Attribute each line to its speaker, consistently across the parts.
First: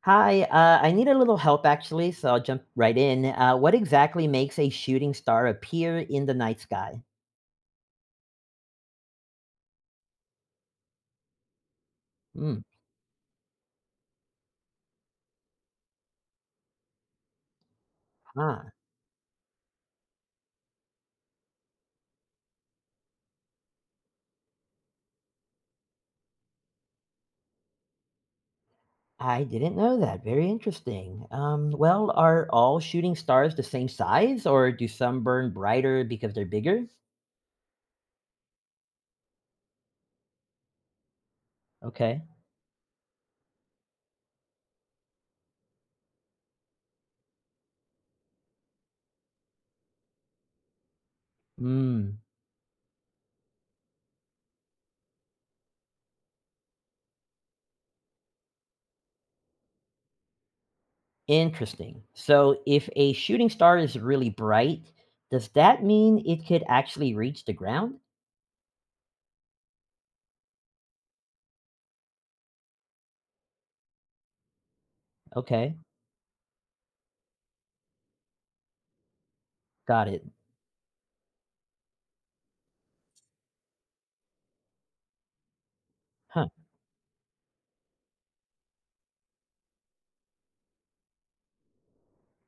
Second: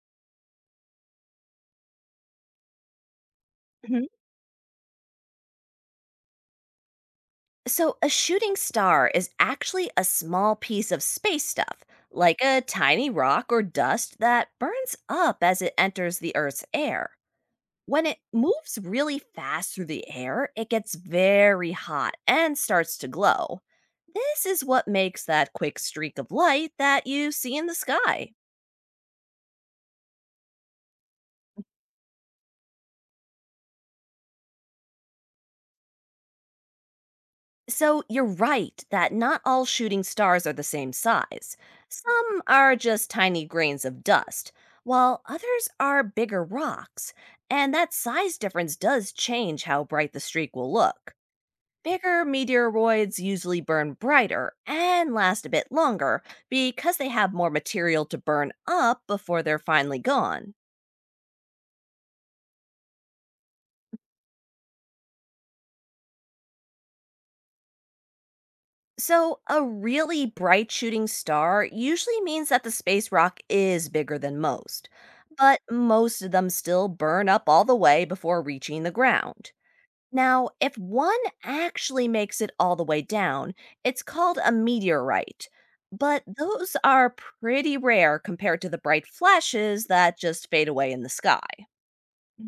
Speaker 1: Hi, I need a little help actually, so I'll jump right in. What
Speaker 2: Mhm.
Speaker 1: exactly makes a shooting star appear in the night sky?
Speaker 2: So, a shooting star is actually a small piece of space stuff, like
Speaker 1: Hmm,
Speaker 2: a tiny rock or dust that burns up as it enters the Earth's air. When it
Speaker 1: huh.
Speaker 2: moves really fast through the air, it gets very hot and starts to glow. This is what makes that quick streak of light that you see in the sky.
Speaker 1: I didn't know that. Very interesting. Well, are all shooting stars the same size, or do some burn brighter because they're bigger?
Speaker 2: So you're right that not all shooting stars are the same size.
Speaker 1: Okay.
Speaker 2: Some are just tiny grains of dust, while others are bigger rocks. And that size difference does change how bright the streak will look.
Speaker 1: Hmm,
Speaker 2: Bigger meteoroids usually burn brighter and last a bit longer because they have more material to burn up before they're finally gone.
Speaker 1: interesting. So, if a shooting star is really bright, does that mean it could actually reach the ground?
Speaker 2: So, a really bright shooting star usually means that the space rock is bigger than most, but
Speaker 1: Okay,
Speaker 2: most of them still burn up all the way before reaching the ground.
Speaker 1: got it.
Speaker 2: Now, if one actually makes it all the way down, it's called a meteorite, but
Speaker 1: Huh.
Speaker 2: those are pretty rare compared to the bright flashes that just fade away in the sky.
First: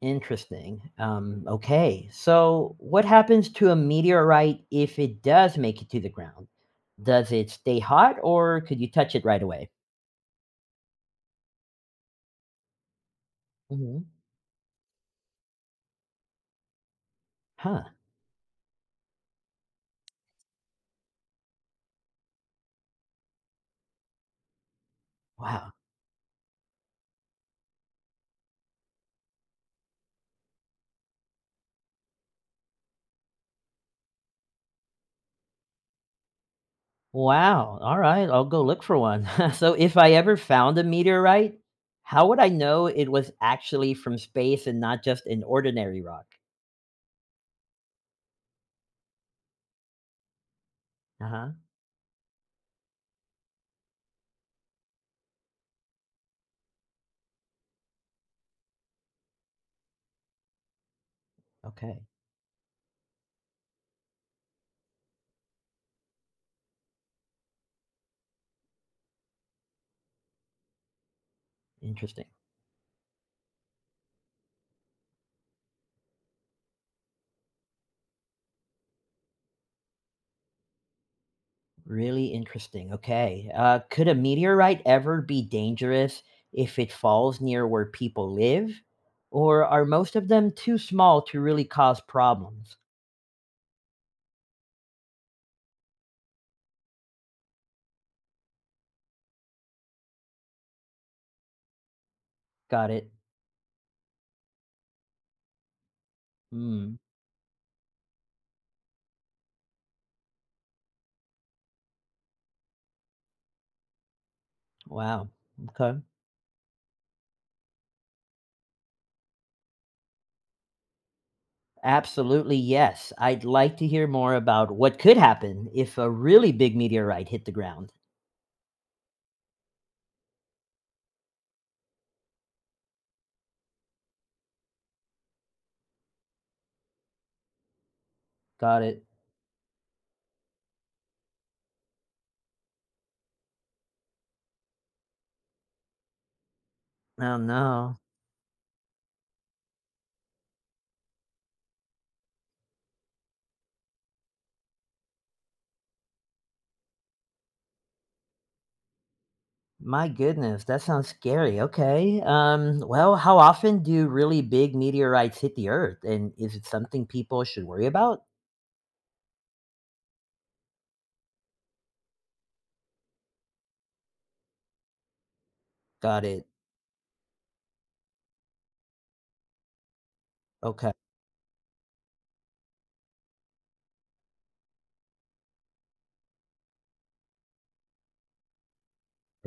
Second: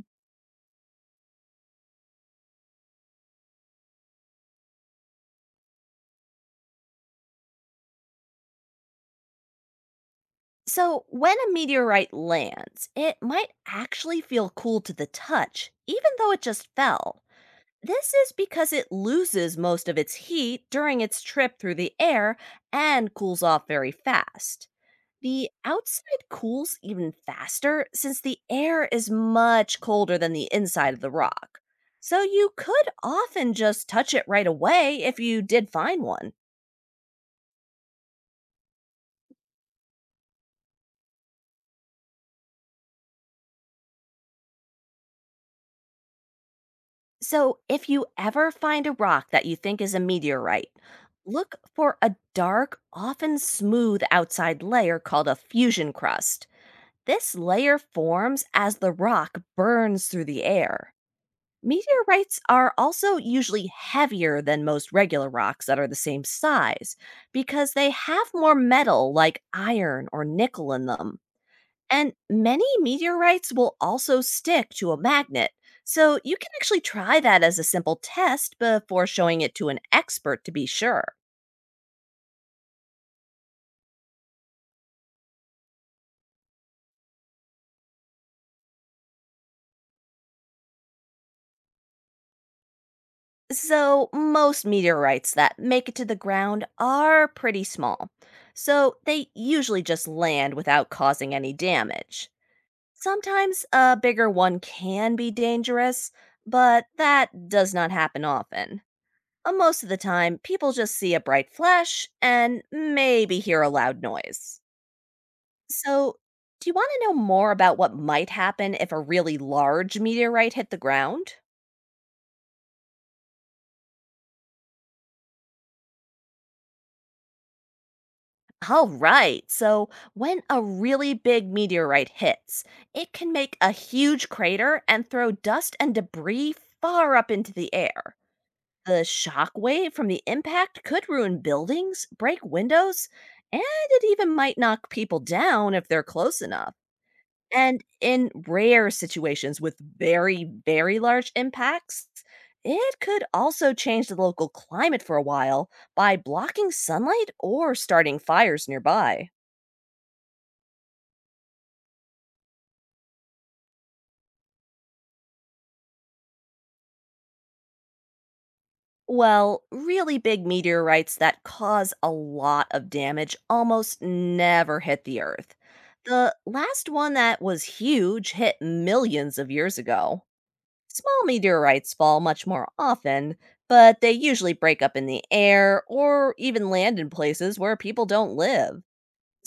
Speaker 1: Interesting. Okay. So, what happens to a meteorite if it does make it to the ground? Does it stay hot or could you touch it right away?
Speaker 2: So, when a meteorite lands, it might
Speaker 1: Hmm.
Speaker 2: actually feel cool to the touch, even though it just fell.
Speaker 1: Huh.
Speaker 2: This is because it loses most of its heat during its trip through the air and cools off very fast. The
Speaker 1: Wow.
Speaker 2: outside cools even faster since the air is much colder than the inside of the rock. So you could often just touch it right away if you did find one.
Speaker 1: Wow. All right. I'll go look for one. So, if I ever found a meteorite, how would I know it was actually from space and not just an ordinary rock?
Speaker 2: So if you ever find a rock that you think is a meteorite,
Speaker 1: Uh huh.
Speaker 2: look for a dark, often smooth outside layer called a fusion crust. This layer forms as the rock burns through the air.
Speaker 1: Okay.
Speaker 2: Meteorites are also usually heavier than most regular rocks that are the same size because they have more metal like iron or nickel in them. And
Speaker 1: Interesting.
Speaker 2: many meteorites will also stick to a magnet, so you can actually try that as a simple test before showing it to an expert to be sure.
Speaker 1: Really interesting. Okay. Could a meteorite ever be dangerous if it falls near where people live? Or are most of them too small to really cause problems?
Speaker 2: So, most meteorites that make it to the ground are pretty small, so they usually just land without causing any damage.
Speaker 1: Got it.
Speaker 2: Sometimes a bigger one can be dangerous, but
Speaker 1: Hmm.
Speaker 2: that does not happen often. Most of the time, people just see a bright flash and maybe hear a loud noise.
Speaker 1: Wow. Okay.
Speaker 2: So, do you want to know more about what might happen if a really large meteorite hit the ground?
Speaker 1: Absolutely, yes. I'd like to hear more about what could happen if a really big meteorite hit the ground.
Speaker 2: All right. So, when a really big meteorite hits, it can make a huge crater and throw dust and debris far up into the air.
Speaker 1: Got
Speaker 2: The
Speaker 1: it.
Speaker 2: shock wave from the impact could ruin buildings, break windows, and it even might knock people down if they're close enough.
Speaker 1: Oh,
Speaker 2: And
Speaker 1: no.
Speaker 2: in rare situations with very, very large impacts, it could also change the local climate for a while by blocking sunlight or starting fires nearby.
Speaker 1: My goodness, that sounds scary. Okay. Well, how often do really big meteorites hit the Earth? And is it something people should worry about?
Speaker 2: Well, really big meteorites that cause a lot of damage almost never hit the Earth.
Speaker 1: Got
Speaker 2: The
Speaker 1: it.
Speaker 2: last one that was huge hit millions of years ago.
Speaker 1: Okay.
Speaker 2: Small meteorites fall much more often, but they usually break up in the air or even land in places where people don't live.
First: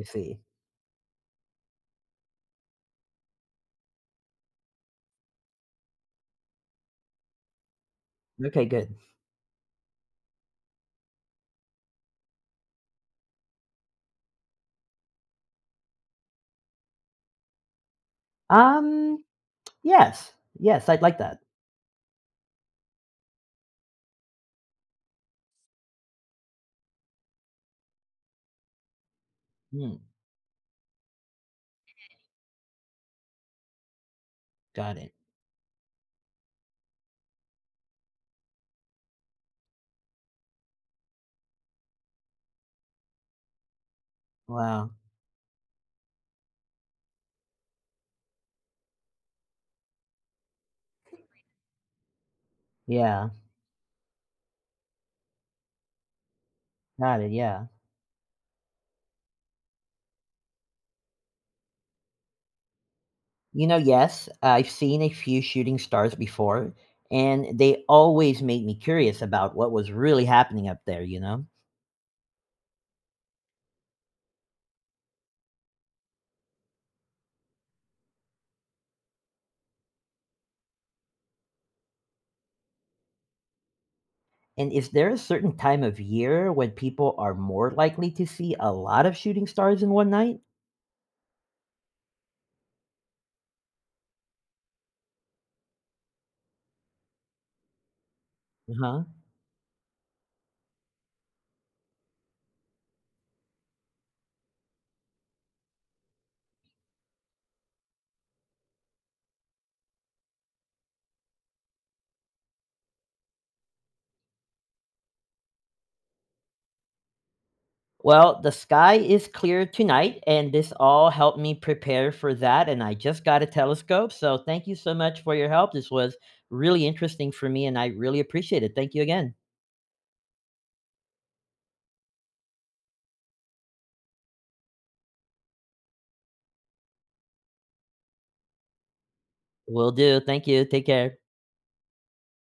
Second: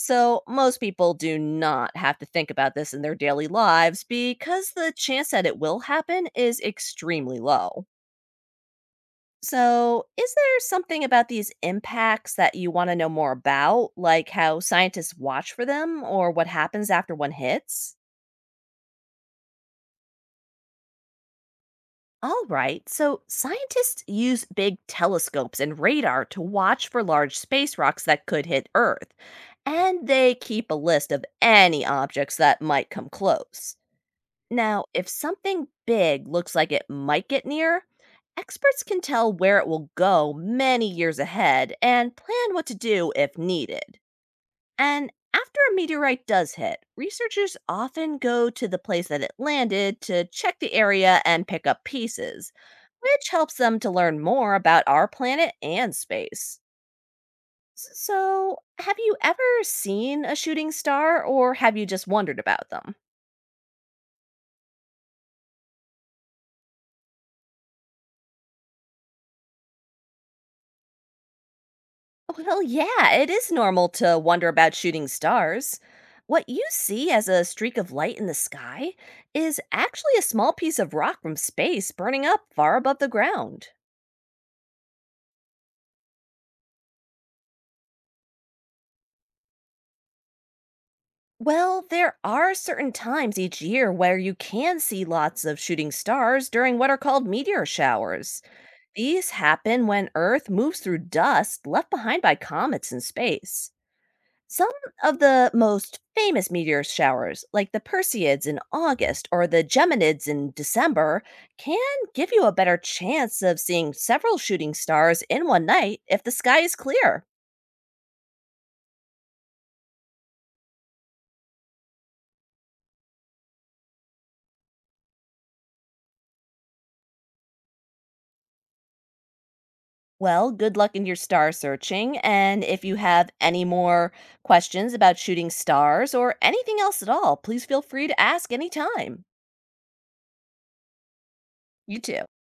Speaker 1: I see.
Speaker 2: most people do not have to think about this in their daily lives because the chance that it will happen is extremely low.
Speaker 1: Okay, good.
Speaker 2: So, is there something about these impacts that you want to know more about, like how scientists watch for them or what happens after one hits?
Speaker 1: Um, yes. Yes, I'd like that.
Speaker 2: All right, so scientists use big telescopes and radar to watch for large space rocks that could hit Earth, and
Speaker 1: Hmm,
Speaker 2: they keep a list of any objects that might come close. Now,
Speaker 1: got
Speaker 2: if
Speaker 1: it.
Speaker 2: something big looks like it might get near, experts can tell where it will go many years ahead and plan what to do if needed.
Speaker 1: Wow.
Speaker 2: And after a meteorite does hit, researchers often go to the place that it landed to check the area and pick up pieces, which
Speaker 1: Yeah.
Speaker 2: helps them to learn more about our planet and space.
Speaker 1: Got it. Yeah.
Speaker 2: So, have you ever seen a shooting star or have you just wondered about them?
Speaker 1: You know, yes, I've seen a few shooting stars before, and they always made me curious about what was really happening up there,
Speaker 2: Well, yeah, it is normal to wonder about shooting stars. What you see as a streak of light in the sky is actually a small piece of rock from space burning up far above the ground.
Speaker 1: And is there a certain time of year when people are more likely to see a lot of shooting stars in one night?
Speaker 2: Well, there are certain times each year where you can see lots of shooting stars during what are called meteor showers.
Speaker 1: Uh-huh.
Speaker 2: These happen when Earth moves through dust left behind by comets in space. Some of the most famous meteor showers, like the Perseids in August or the Geminids in December, can give you a better chance of seeing several shooting stars in one night if the sky is clear.
Speaker 1: Well, the sky is clear tonight, and this all helped me prepare for that. And I just got a telescope. So thank you so much for your help. This was really interesting for me, and I really appreciate it. Thank you again.
Speaker 2: Well, good luck in your star searching. And if you have any more questions about shooting stars or anything else at all, please feel free to ask anytime.
Speaker 1: Will do. Thank you. Take care.
Speaker 2: You too.